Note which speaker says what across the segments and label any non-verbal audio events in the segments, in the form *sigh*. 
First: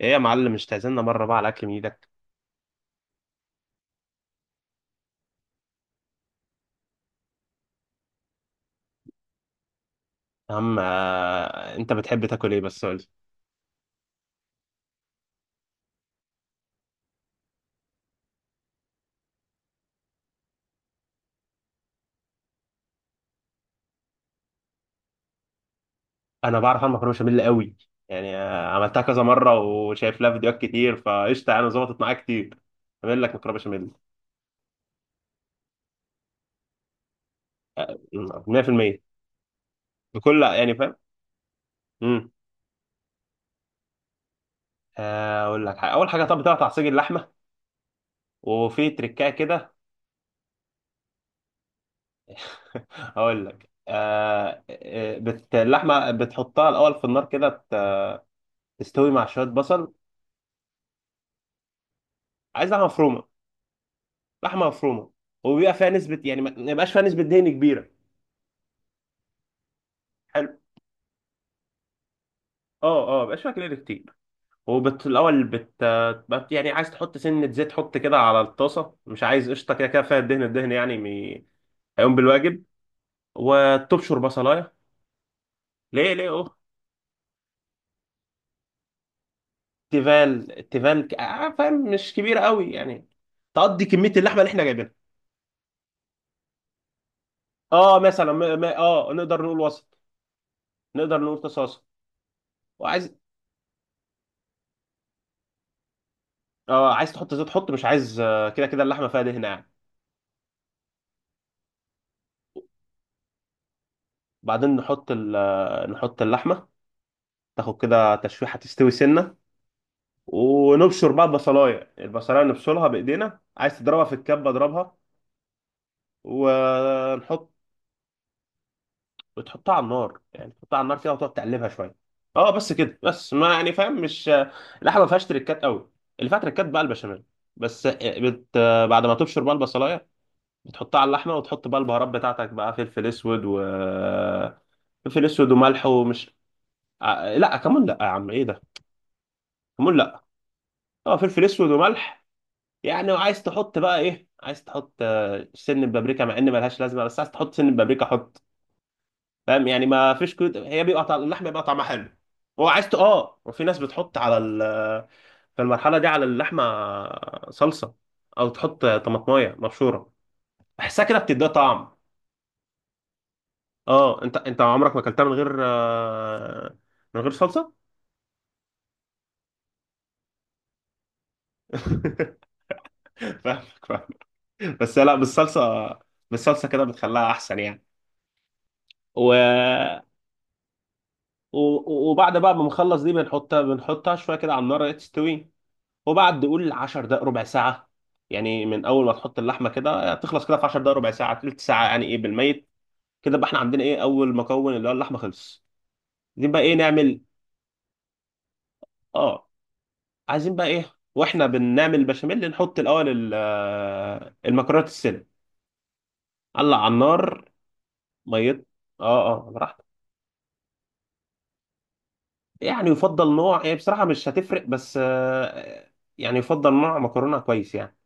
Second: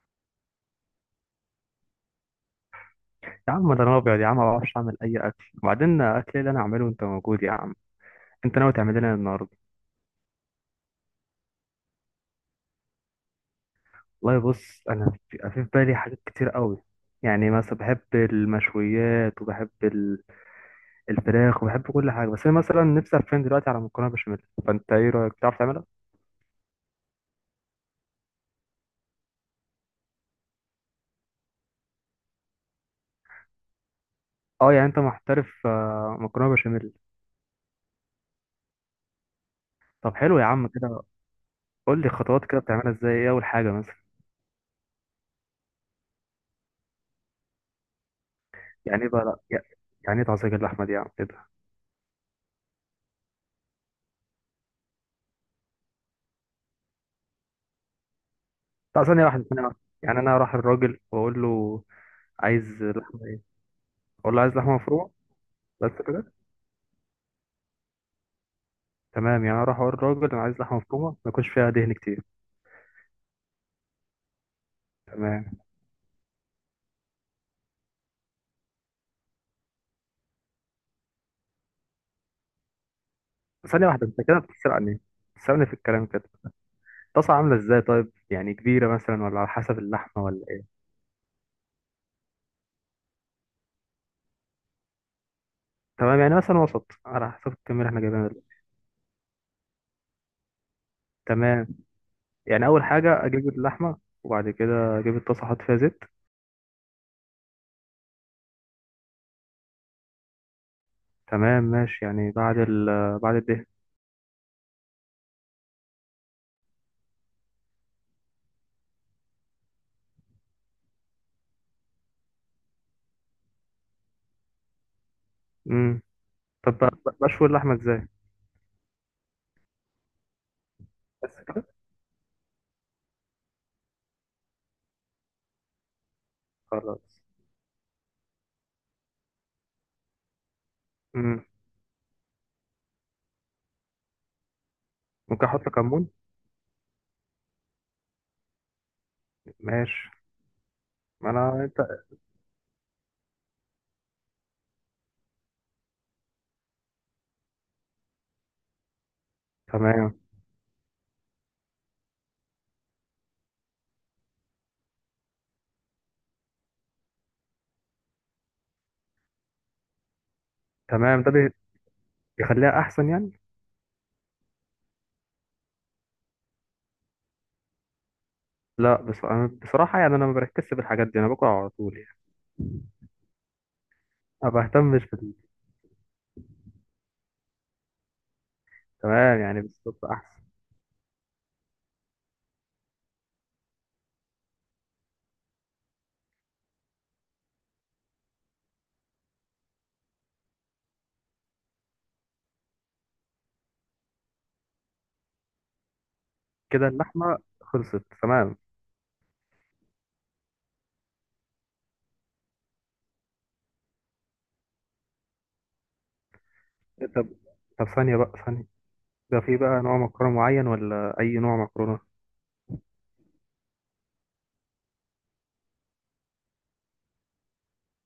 Speaker 1: ايه يا معلم، مش تعزمنا مره بقى على اكل من ايدك؟
Speaker 2: يا عم، ده انا ابيض يا عم، ما بعرفش اعمل اي اكل. وبعدين اكل إيه اللي انا اعمله وانت موجود يا عم؟ انت ناوي تعمل لنا النهارده؟
Speaker 1: يا عم انت بتحب تاكل ايه؟ بس قول لي.
Speaker 2: والله بص، انا في بالي حاجات كتير قوي. يعني مثلا بحب المشويات وبحب الفراخ وبحب كل حاجه، بس انا مثلا نفسي افهم دلوقتي على مكرونه بشاميل. فانت ايه رايك، بتعرف تعملها؟
Speaker 1: انا بعرف اعمل مكرونه بشاميل قوي. يعني عملتها كذا مره وشايف لها فيديوهات كتير، فقشطه انا ظبطت معايا كتير. اعمل لك مكرونه بشاميل.
Speaker 2: اه يعني انت محترف مكرونه بشاميل.
Speaker 1: 100%.
Speaker 2: طب حلو
Speaker 1: بكل
Speaker 2: يا عم
Speaker 1: يعني فاهم.
Speaker 2: كده. قول لي
Speaker 1: امم
Speaker 2: خطوات كده بتعملها ازاي، ايه اول حاجه مثلا؟
Speaker 1: اقول لك حاجه. اول حاجه، طب بتقطع تعصيج اللحمه، وفي
Speaker 2: يعني ايه بقى،
Speaker 1: تركايه
Speaker 2: لا،
Speaker 1: كده.
Speaker 2: يعني ايه تعصيك اللحمه دي يا عم؟
Speaker 1: *laughs* اقول لك. اللحمه بتحطها الاول في النار كده
Speaker 2: لا،
Speaker 1: تستوي
Speaker 2: ثانية
Speaker 1: مع شويه
Speaker 2: واحدة، ثانية واحدة،
Speaker 1: بصل.
Speaker 2: يعني أنا أروح الراجل وأقول له عايز
Speaker 1: عايز لحمه مفرومه.
Speaker 2: لحمة إيه؟ أقول له عايز
Speaker 1: لحمه
Speaker 2: لحمة
Speaker 1: مفرومه،
Speaker 2: مفرومة.
Speaker 1: وبيبقى فيها
Speaker 2: بس
Speaker 1: نسبه،
Speaker 2: كده؟
Speaker 1: يعني ما يبقاش فيها نسبه دهن كبيره.
Speaker 2: تمام، يعني أروح أقول للراجل أنا
Speaker 1: حلو.
Speaker 2: عايز لحمة مفرومة ما يكونش فيها دهن كتير.
Speaker 1: اه اه، ما يبقاش فيها كلور كتير. الاول،
Speaker 2: تمام.
Speaker 1: بت... بت يعني عايز تحط سنه زيت. حط كده على الطاسه، مش عايز قشطه. كده كده فيها الدهن، يعني هيقوم بالواجب.
Speaker 2: ثانية واحدة،
Speaker 1: وتبشر
Speaker 2: أنت كده
Speaker 1: بصلايه.
Speaker 2: بتسرقني، بتسرقني في الكلام
Speaker 1: ليه
Speaker 2: كده.
Speaker 1: ليه، اوه.
Speaker 2: الطاسة عاملة إزاي طيب، يعني كبيرة مثلا ولا على حسب اللحمة ولا
Speaker 1: تيفال،
Speaker 2: إيه؟
Speaker 1: تيفال، فاهم، مش كبيره قوي، يعني تقضي كميه اللحمه اللي احنا جايبينها.
Speaker 2: تمام، يعني مثلا وسط على حسب الكمية اللي
Speaker 1: اه
Speaker 2: إحنا جايبينها
Speaker 1: مثلا، ما...
Speaker 2: دلوقتي.
Speaker 1: ما... اه نقدر نقول وسط. نقدر نقول
Speaker 2: تمام،
Speaker 1: تصاصه.
Speaker 2: يعني أول
Speaker 1: وعايز،
Speaker 2: حاجة أجيب اللحمة وبعد كده أجيب الطاسة أحط فيها زيت.
Speaker 1: اه عايز تحط زيت. حط، مش عايز، كده كده اللحمه فيها دهن يعني.
Speaker 2: تمام ماشي، يعني بعد الدهن.
Speaker 1: بعدين نحط نحط اللحمه. تاخد كده تشويحه، تستوي سنه. ونبشر بقى البصلايه. البصلايه نبشرها بايدينا، عايز تضربها في الكبه اضربها
Speaker 2: امم طب،
Speaker 1: ونحط.
Speaker 2: بشوي اللحمة إزاي؟
Speaker 1: وتحطها على النار، يعني تحطها على النار كده وتقعد
Speaker 2: بس كده؟
Speaker 1: تقلبها شويه. اه بس كده. بس ما، يعني فاهم، مش اللحمه ما فيهاش تريكات قوي، اللي فيها تريكات بقى البشاميل.
Speaker 2: خلاص.
Speaker 1: بس بت... بعد ما تبشر بقى البصلايه، بتحطها على اللحمه
Speaker 2: مم.
Speaker 1: وتحط بقى البهارات بتاعتك، بقى فلفل اسود. و فلفل
Speaker 2: ممكن
Speaker 1: اسود
Speaker 2: احط
Speaker 1: وملح،
Speaker 2: كمون؟
Speaker 1: ومش لا، كمون لا يا عم، ايه ده؟ كمون
Speaker 2: ماشي.
Speaker 1: لا. اه،
Speaker 2: ما
Speaker 1: فلفل
Speaker 2: انا
Speaker 1: اسود
Speaker 2: انت.
Speaker 1: وملح. يعني وعايز تحط بقى ايه، عايز تحط سن بابريكا، مع ان ملهاش لازمه، بس عايز تحط سن بابريكا حط. فاهم؟ يعني ما
Speaker 2: تمام.
Speaker 1: فيش كود، هي بيبقى طعم اللحمه بيبقى طعمها حلو. وعايز اه، وفي ناس بتحط على في المرحله دي على اللحمه صلصه، او تحط طماطمايه مبشوره. بحسها كده
Speaker 2: تمام، ده
Speaker 1: بتديها طعم.
Speaker 2: بيخليها احسن يعني.
Speaker 1: اه، انت عمرك ما اكلتها من غير من غير صلصه؟
Speaker 2: لا بص، أنا بصراحه يعني انا ما بركزش بالحاجات دي، انا باكل على طول يعني.
Speaker 1: *laughs* فاهمك فاهم.
Speaker 2: ما
Speaker 1: بس
Speaker 2: بهتمش
Speaker 1: لا،
Speaker 2: بال.
Speaker 1: بالصلصه، بالصلصه كده بتخليها احسن يعني.
Speaker 2: تمام يعني،
Speaker 1: و
Speaker 2: بالظبط احسن.
Speaker 1: وبعد بقى ما نخلص دي، بنحطها شويه كده على النار تستوي. وبعد قول 10 دقائق، ربع ساعه. يعني من اول ما تحط اللحمه كده تخلص كده في 10 دقائق، ربع ساعه، تلت ساعه، يعني ايه بالميت. كده بقى احنا عندنا ايه؟ اول مكون، اللي هو اللحمه، خلص. عايزين بقى ايه
Speaker 2: كده
Speaker 1: نعمل؟
Speaker 2: اللحمه خلصت؟ تمام.
Speaker 1: اه. عايزين بقى ايه؟ واحنا بنعمل البشاميل، نحط الاول المكرونه السلق. قلع على
Speaker 2: إيه، طب.
Speaker 1: النار.
Speaker 2: طب ثانيه بقى، ثانيه.
Speaker 1: ميت. اه
Speaker 2: ده
Speaker 1: اه،
Speaker 2: في بقى
Speaker 1: براحتك.
Speaker 2: نوع مكرونه معين ولا اي نوع مكرونه؟
Speaker 1: يعني يفضل نوع، هي بصراحه مش هتفرق، بس يعني يفضل نوع مكرونه كويس يعني.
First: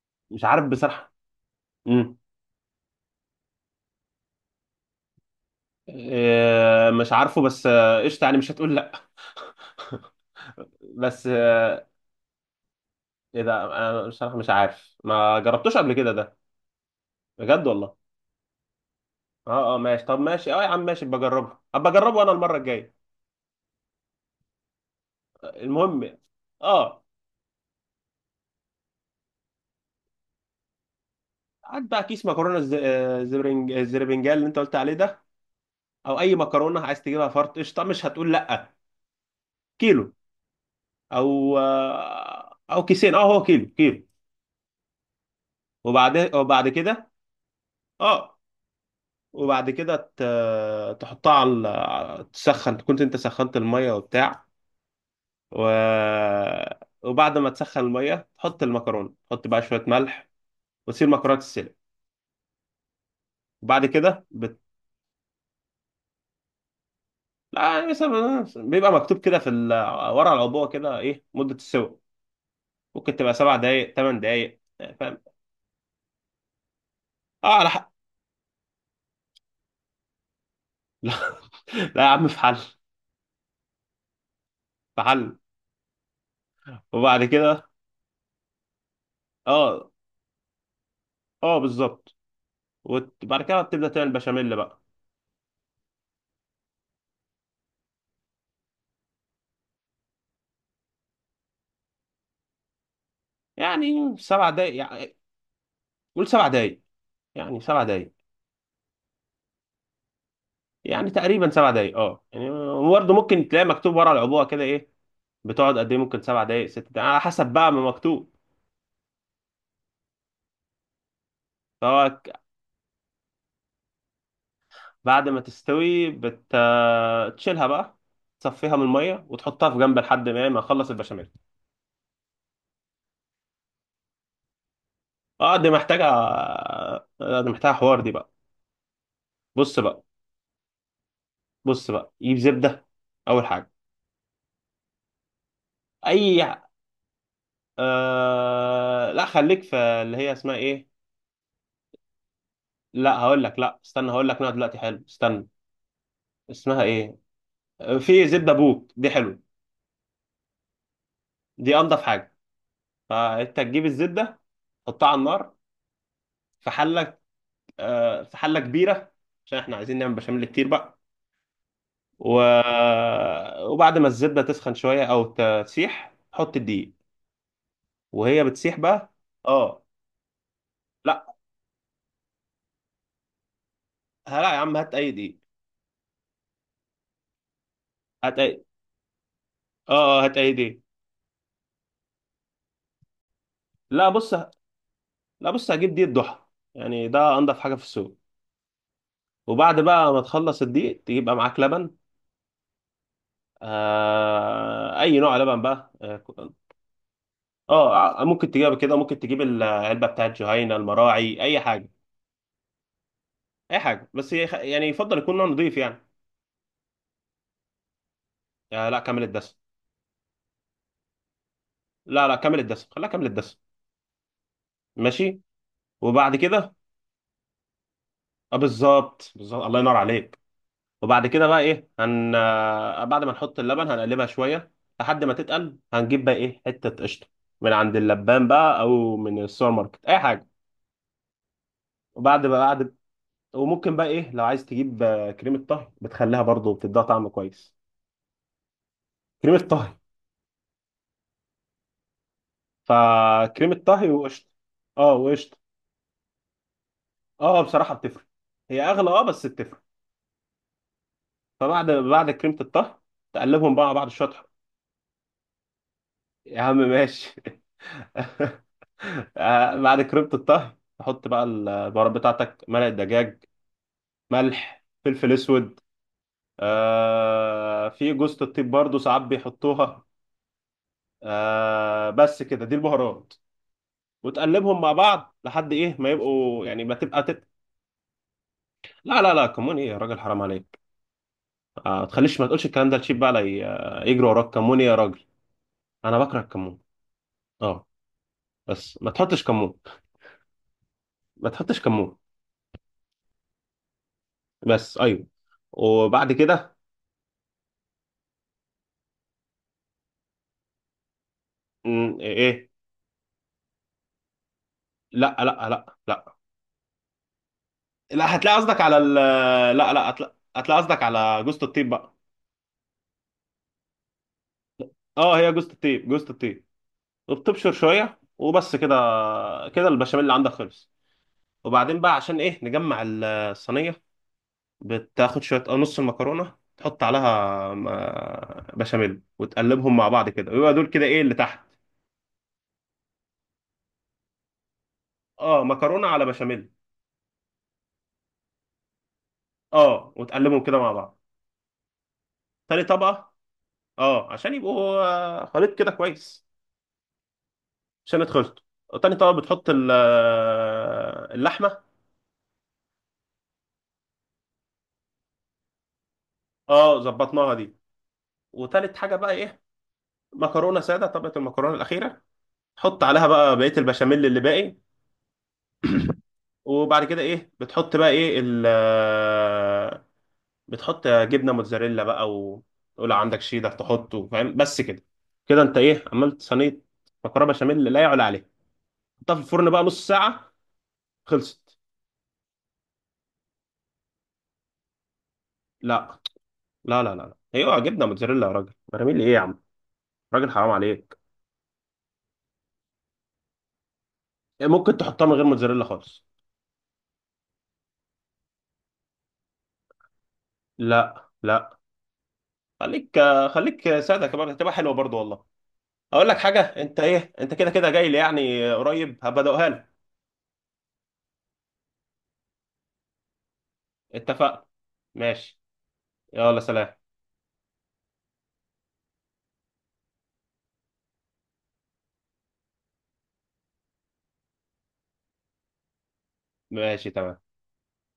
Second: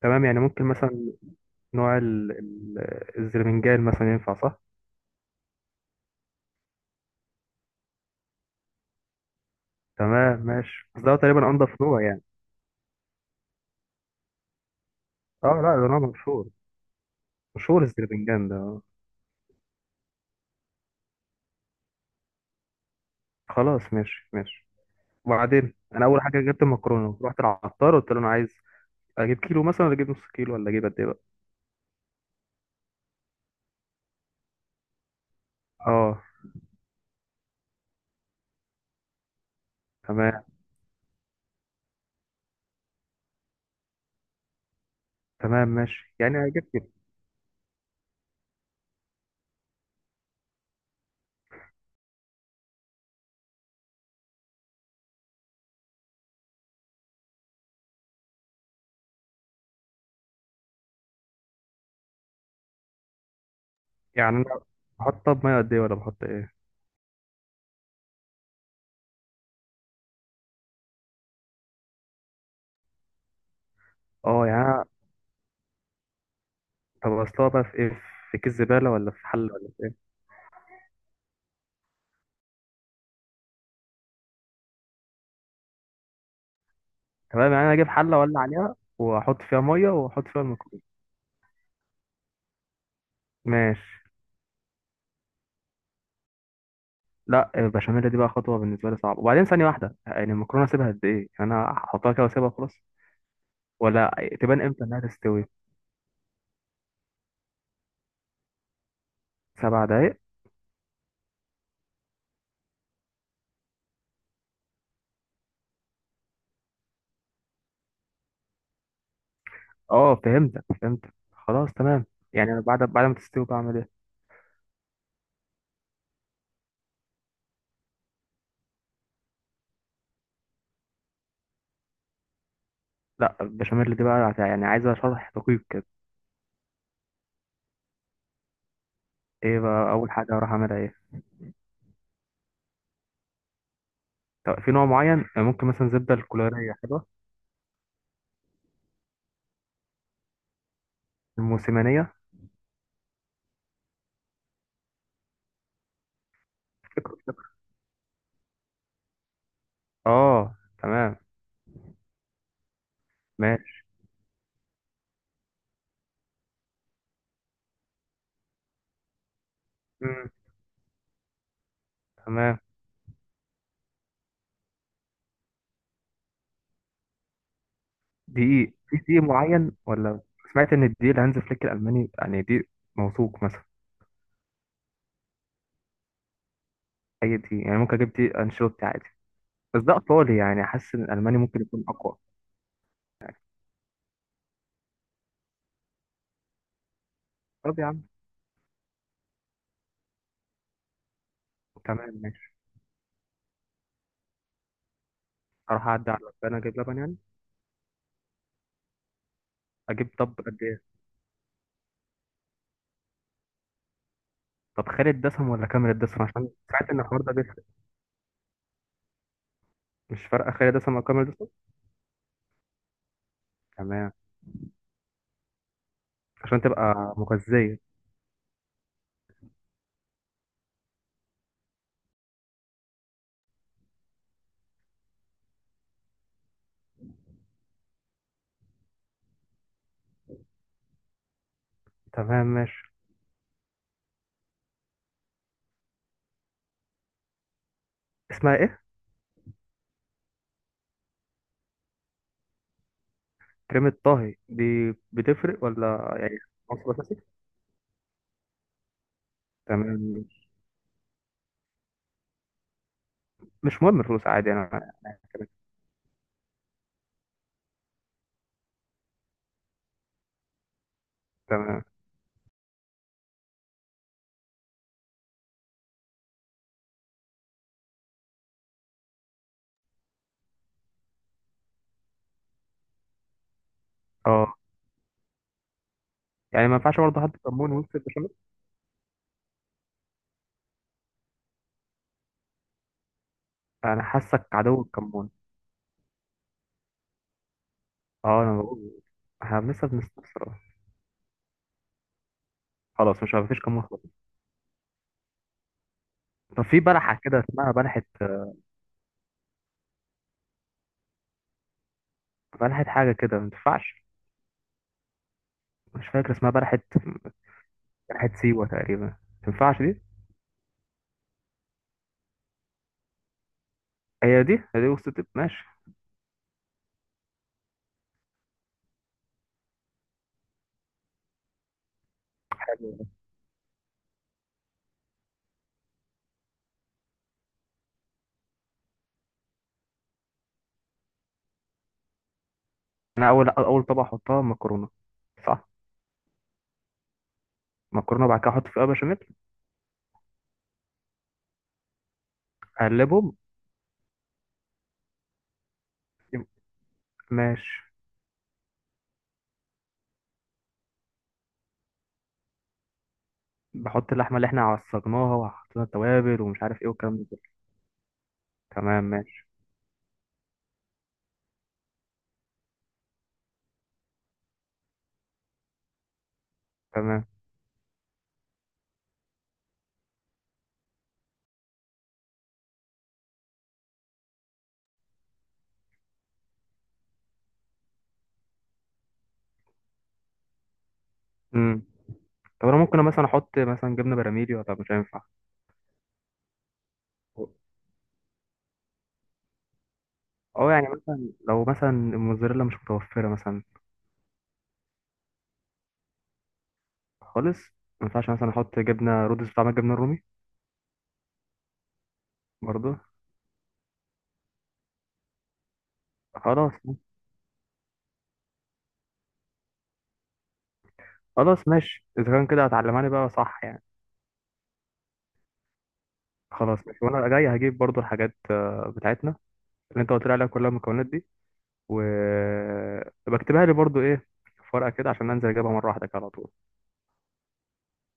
Speaker 2: تمام، يعني
Speaker 1: مش عارف
Speaker 2: ممكن مثلا
Speaker 1: بصراحه.
Speaker 2: نوع
Speaker 1: امم
Speaker 2: الزرمنجان مثلا ينفع صح؟
Speaker 1: إيه مش عارفه، بس قشطه يعني مش هتقول لا.
Speaker 2: تمام ماشي، بس ده
Speaker 1: بس
Speaker 2: تقريبا انضف نوع يعني.
Speaker 1: ايه ده، انا بصراحه مش عارف، ما
Speaker 2: اه
Speaker 1: جربتوش
Speaker 2: لا، ده
Speaker 1: قبل
Speaker 2: نوع
Speaker 1: كده ده.
Speaker 2: مشهور.
Speaker 1: بجد
Speaker 2: مشهور
Speaker 1: والله.
Speaker 2: الزربنجان ده.
Speaker 1: اه اه ماشي، طب ماشي، اه يا عم ماشي، بجربه، ابقى اجربه انا المره الجايه.
Speaker 2: خلاص ماشي ماشي. وبعدين انا
Speaker 1: المهم،
Speaker 2: اول حاجه جبت
Speaker 1: اه.
Speaker 2: المكرونه، رحت العطار قلت له انا عايز اجيب كيلو مثلا ولا اجيب نص كيلو ولا اجيب قد ايه بقى؟
Speaker 1: هات بقى كيس مكرونه، زبرنج، الزربنجال اللي انت قلت عليه ده، او
Speaker 2: اه.
Speaker 1: اي مكرونه عايز تجيبها، فرط، قشطه مش هتقول لا. كيلو.
Speaker 2: تمام.
Speaker 1: او كيسين. اه هو كيلو كيلو.
Speaker 2: تمام ماشي،
Speaker 1: وبعد
Speaker 2: يعني هجيب
Speaker 1: وبعد
Speaker 2: كيلو.
Speaker 1: كده، اه. وبعد كده تحطها على تسخن، كنت انت سخنت الميه وبتاع. و... وبعد ما تسخن الميه تحط المكرونه، تحط بقى شويه ملح، وتسيب المكرونه تتسلق. وبعد كده
Speaker 2: يعني انا بحط طب ميه قد ايه ولا بحط ايه؟
Speaker 1: لا، مثلا بيبقى مكتوب كده في ورا العبوه كده ايه مده السوق. ممكن تبقى 7 دقائق، ثمان
Speaker 2: اه
Speaker 1: دقائق
Speaker 2: يعني
Speaker 1: فاهم.
Speaker 2: طب اصلها
Speaker 1: اه
Speaker 2: بقى
Speaker 1: على
Speaker 2: في
Speaker 1: حق.
Speaker 2: ايه، في كيس زباله ولا في حله ولا في ايه؟
Speaker 1: *laughs* لا، لا يا عم، في حل. في حل. وبعد
Speaker 2: تمام، يعني
Speaker 1: كده،
Speaker 2: انا اجيب حله ولا عليها واحط فيها ميه
Speaker 1: اه
Speaker 2: واحط فيها المكرونه.
Speaker 1: اه بالظبط. وبعد كده بتبدا
Speaker 2: ماشي.
Speaker 1: تعمل بشاميل بقى.
Speaker 2: لا، البشاميل دي بقى خطوه بالنسبه لي صعبه، وبعدين ثانيه واحده، يعني المكرونه اسيبها قد ايه، يعني انا احطها كده واسيبها خلاص
Speaker 1: يعني
Speaker 2: ولا
Speaker 1: سبع
Speaker 2: تبان
Speaker 1: دقائق
Speaker 2: امتى انها
Speaker 1: يعني.
Speaker 2: تستوي؟
Speaker 1: قول 7 دقايق، يعني 7 دقايق،
Speaker 2: 7 دقايق.
Speaker 1: يعني تقريبا 7 دقايق، اه يعني. برضه ممكن تلاقي مكتوب ورا العبوه كده ايه، بتقعد قد ايه، ممكن 7 دقايق، 6 دقايق، على حسب بقى ما مكتوب.
Speaker 2: اه فهمتك فهمتك، خلاص تمام.
Speaker 1: فهو ك-
Speaker 2: يعني أنا بعد ما تستوي بعمل ايه؟
Speaker 1: بعد ما تستوي تشيلها بقى، تصفيها من الميه وتحطها في جنب لحد ما اخلص البشاميل.
Speaker 2: لا، البشاميل دي بقى يعني عايزه شرح
Speaker 1: اه
Speaker 2: دقيق
Speaker 1: دي
Speaker 2: كده.
Speaker 1: محتاجه، دي محتاجه حوار دي بقى.
Speaker 2: ايه
Speaker 1: بص
Speaker 2: بقى
Speaker 1: بقى.
Speaker 2: اول حاجه هروح اعملها ايه؟
Speaker 1: بص بقى، جيب زبده، اول حاجه.
Speaker 2: طب في نوع معين، ممكن مثلا زبده
Speaker 1: اي،
Speaker 2: الكولاريه حلوه؟
Speaker 1: لا، خليك في اللي هي اسمها ايه.
Speaker 2: الموسمانيه.
Speaker 1: لا، هقول لك، لا استنى، هقول لك نوع دلوقتي حلو. استنى، اسمها ايه؟
Speaker 2: فكرة.
Speaker 1: في زبده بوت، دي حلوه،
Speaker 2: اه تمام
Speaker 1: دي انضف حاجه. فانت تجيب
Speaker 2: ماشي.
Speaker 1: الزبده، تحطها على النار في حله، في حله كبيره، عشان احنا عايزين نعمل
Speaker 2: مم.
Speaker 1: بشاميل كتير بقى. و...
Speaker 2: تمام.
Speaker 1: وبعد ما الزبده تسخن شويه، او تسيح، حط الدقيق وهي
Speaker 2: دقيق،
Speaker 1: بتسيح
Speaker 2: في
Speaker 1: بقى.
Speaker 2: دقيق معين
Speaker 1: اه.
Speaker 2: ولا؟ سمعت ان الدقيق
Speaker 1: لا
Speaker 2: الهانز فليك الالماني يعني دقيق موثوق مثلا.
Speaker 1: لا يا عم، هات اي دقيق.
Speaker 2: اي دقيق يعني، ممكن اجيب
Speaker 1: هات
Speaker 2: دقيق
Speaker 1: اي.
Speaker 2: انشيلوتي عادي؟ بس
Speaker 1: اه،
Speaker 2: ده
Speaker 1: هات
Speaker 2: ايطالي،
Speaker 1: اي
Speaker 2: يعني
Speaker 1: دقيق.
Speaker 2: حاسس ان الالماني ممكن يكون اقوى.
Speaker 1: لا بص. لا بص، هجيب دقيق ضحى، يعني ده انضف حاجه
Speaker 2: طب
Speaker 1: في
Speaker 2: يا عم.
Speaker 1: السوق. وبعد بقى ما تخلص الدقيق، تجيب بقى معاك لبن.
Speaker 2: تمام ماشي.
Speaker 1: اي نوع لبن
Speaker 2: اروح
Speaker 1: بقى.
Speaker 2: اعدي على البنى اجيب لبن يعني.
Speaker 1: اه ممكن تجيبها كده، ممكن تجيب العلبه
Speaker 2: اجيب طب
Speaker 1: بتاعت
Speaker 2: قد
Speaker 1: جهينه،
Speaker 2: ايه؟
Speaker 1: المراعي، اي حاجه. اي حاجه، بس يعني
Speaker 2: طب
Speaker 1: يفضل
Speaker 2: خالد
Speaker 1: يكون نوع
Speaker 2: دسم ولا
Speaker 1: نضيف
Speaker 2: كامل
Speaker 1: يعني.
Speaker 2: دسم عشان سمعت ان الحوار ده بيفرق.
Speaker 1: لا، كامل الدسم.
Speaker 2: مش فارقه خالد دسم او كامل دسم؟
Speaker 1: لا لا، كامل الدسم، خليها كامل الدسم.
Speaker 2: تمام.
Speaker 1: ماشي. وبعد
Speaker 2: عشان
Speaker 1: كده،
Speaker 2: تبقى مغذيه.
Speaker 1: اه بالظبط بالظبط، الله ينور عليك. وبعد كده بقى ايه، هن آه، بعد ما نحط اللبن هنقلبها شويه لحد ما تتقل. هنجيب بقى ايه حته قشطه، من عند اللبان بقى، او من السوبر ماركت، اي حاجه. وبعد
Speaker 2: تمام
Speaker 1: بقى
Speaker 2: ماشي.
Speaker 1: بعد وممكن بقى ايه، لو عايز تجيب كريمه طهي، بتخليها برضو، بتديها طعم كويس.
Speaker 2: اسمها ايه؟
Speaker 1: كريمه طهي، فكريمة
Speaker 2: كريمه
Speaker 1: طهي
Speaker 2: طهي
Speaker 1: وقشطة.
Speaker 2: دي
Speaker 1: اه وقشطة.
Speaker 2: بتفرق ولا يعني عنصر اساسي؟
Speaker 1: اه، بصراحة بتفرق، هي أغلى، اه بس بتفرق.
Speaker 2: تمام ماشي.
Speaker 1: فبعد كريمة الطهي، تقلبهم
Speaker 2: مش
Speaker 1: بقى مع
Speaker 2: مهم
Speaker 1: بعض
Speaker 2: الفلوس
Speaker 1: شطح.
Speaker 2: عادي انا.
Speaker 1: يا عم ماشي. *laughs* بعد كريمة الطهي، تحط بقى
Speaker 2: تمام.
Speaker 1: البهارات بتاعتك، مرق دجاج، ملح، فلفل أسود. في جوزة الطيب برضو ساعات بيحطوها. بس كده دي البهارات.
Speaker 2: اه
Speaker 1: وتقلبهم مع بعض لحد ايه ما يبقوا،
Speaker 2: يعني ما
Speaker 1: يعني ما
Speaker 2: ينفعش برضه
Speaker 1: تبقى
Speaker 2: حد
Speaker 1: تبقى
Speaker 2: كمون ويمسك البشاميل؟
Speaker 1: لا لا لا، كمون ايه يا راجل؟ حرام عليك. ما تخليش، ما تقولش الكلام ده لشيب بقى، لا
Speaker 2: انا
Speaker 1: يجري
Speaker 2: حاسك
Speaker 1: وراك، كمون
Speaker 2: عدو
Speaker 1: ايه يا راجل؟
Speaker 2: الكمون.
Speaker 1: انا بكره الكمون. اه.
Speaker 2: اه انا بقول.
Speaker 1: بس ما تحطش
Speaker 2: احنا
Speaker 1: كمون.
Speaker 2: لسه بنستفسر أهو.
Speaker 1: ما تحطش كمون.
Speaker 2: خلاص مش مفيش كمون خلاص.
Speaker 1: بس ايوه. وبعد
Speaker 2: طب
Speaker 1: كده،
Speaker 2: في بلحه كده اسمها بلحه،
Speaker 1: ايه.
Speaker 2: بلحه حاجه كده ما ينفعش؟
Speaker 1: لا لا لا
Speaker 2: مش فاكر
Speaker 1: لا.
Speaker 2: اسمها بلحة، واحد
Speaker 1: لا، هتلاقي
Speaker 2: سيوة
Speaker 1: قصدك على
Speaker 2: تقريبا،
Speaker 1: ال،
Speaker 2: ما تنفعش
Speaker 1: لا
Speaker 2: دي؟
Speaker 1: لا هتلاقي قصدك على جوزة الطيب بقى.
Speaker 2: هي دي هي دي، وسط الطب
Speaker 1: اه، هي
Speaker 2: ماشي.
Speaker 1: جوزة الطيب، جوزة الطيب، وبتبشر شوية، وبس كده. كده البشاميل اللي عندك خلص. وبعدين بقى عشان ايه،
Speaker 2: حلو.
Speaker 1: نجمع الصينية. بتاخد شوية، نص المكرونة، تحط عليها بشاميل، وتقلبهم مع بعض كده، ويبقى دول كده ايه اللي تحت.
Speaker 2: انا اول طبقة احطها مكرونة؟
Speaker 1: اه
Speaker 2: صح.
Speaker 1: مكرونة على بشاميل.
Speaker 2: مكرونة بعد كده احط فيها بشاميل.
Speaker 1: اه، وتقلبهم كده مع بعض. تاني طبقة.
Speaker 2: اقلبهم.
Speaker 1: اه، عشان يبقوا خليط كده كويس.
Speaker 2: يبقى- ماشي.
Speaker 1: عشان اتخلطوا، تاني طبقة بتحط اللحمة.
Speaker 2: بحط اللحمة اللي احنا عصجناها وحطينا التوابل ومش عارف ايه
Speaker 1: اه
Speaker 2: والكلام ده كله.
Speaker 1: ظبطناها دي. وتالت
Speaker 2: تمام
Speaker 1: حاجة بقى
Speaker 2: ماشي.
Speaker 1: ايه، مكرونة سادة، طبقة المكرونة الأخيرة، تحط عليها بقى بقية البشاميل اللي باقي. *clears throat* وبعد كده
Speaker 2: تمام.
Speaker 1: ايه، بتحط بقى ايه بتحط جبنه موتزاريلا بقى، وتقول عندك شيدر تحطه فاهم. بس كده، كده انت ايه؟ عملت صينيه مكرونه بشاميل لا يعلى عليها. حطها في الفرن بقى نص ساعه، خلصت.
Speaker 2: امم. طب انا ممكن مثلا احط مثلا جبنة براميلي ولا طب مش هينفع؟
Speaker 1: لا لا لا لا لا. هي اوعى جبنه موتزاريلا يا راجل، براميل ايه يا عم؟ راجل حرام
Speaker 2: اه يعني
Speaker 1: عليك.
Speaker 2: مثلا لو مثلا الموزاريلا مش متوفرة مثلا؟
Speaker 1: يعني ممكن تحطها من غير موتزاريلا خالص.
Speaker 2: خالص. ما ينفعش مثلا احط جبنة رودس بتاع الجبنة الرومي
Speaker 1: لا لا.
Speaker 2: برضه؟
Speaker 1: خليك. خليك ساده كمان، هتبقى حلوه برضو والله. اقول لك حاجه،
Speaker 2: خلاص.
Speaker 1: انت ايه انت، كده كده جاي لي يعني قريب، هبدأها لك.
Speaker 2: خلاص ماشي، اذا كان كده هتعلمها لي بقى صح يعني.
Speaker 1: اتفقنا. ماشي. يلا
Speaker 2: خلاص
Speaker 1: سلام.
Speaker 2: ماشي، وانا جاي هجيب برضو الحاجات بتاعتنا اللي انت قلت لي عليها كلها، المكونات دي، وبكتبها لي برضو ايه في ورقة كده عشان انزل اجيبها مرة واحدة كده على طول.
Speaker 1: ماشي تمام.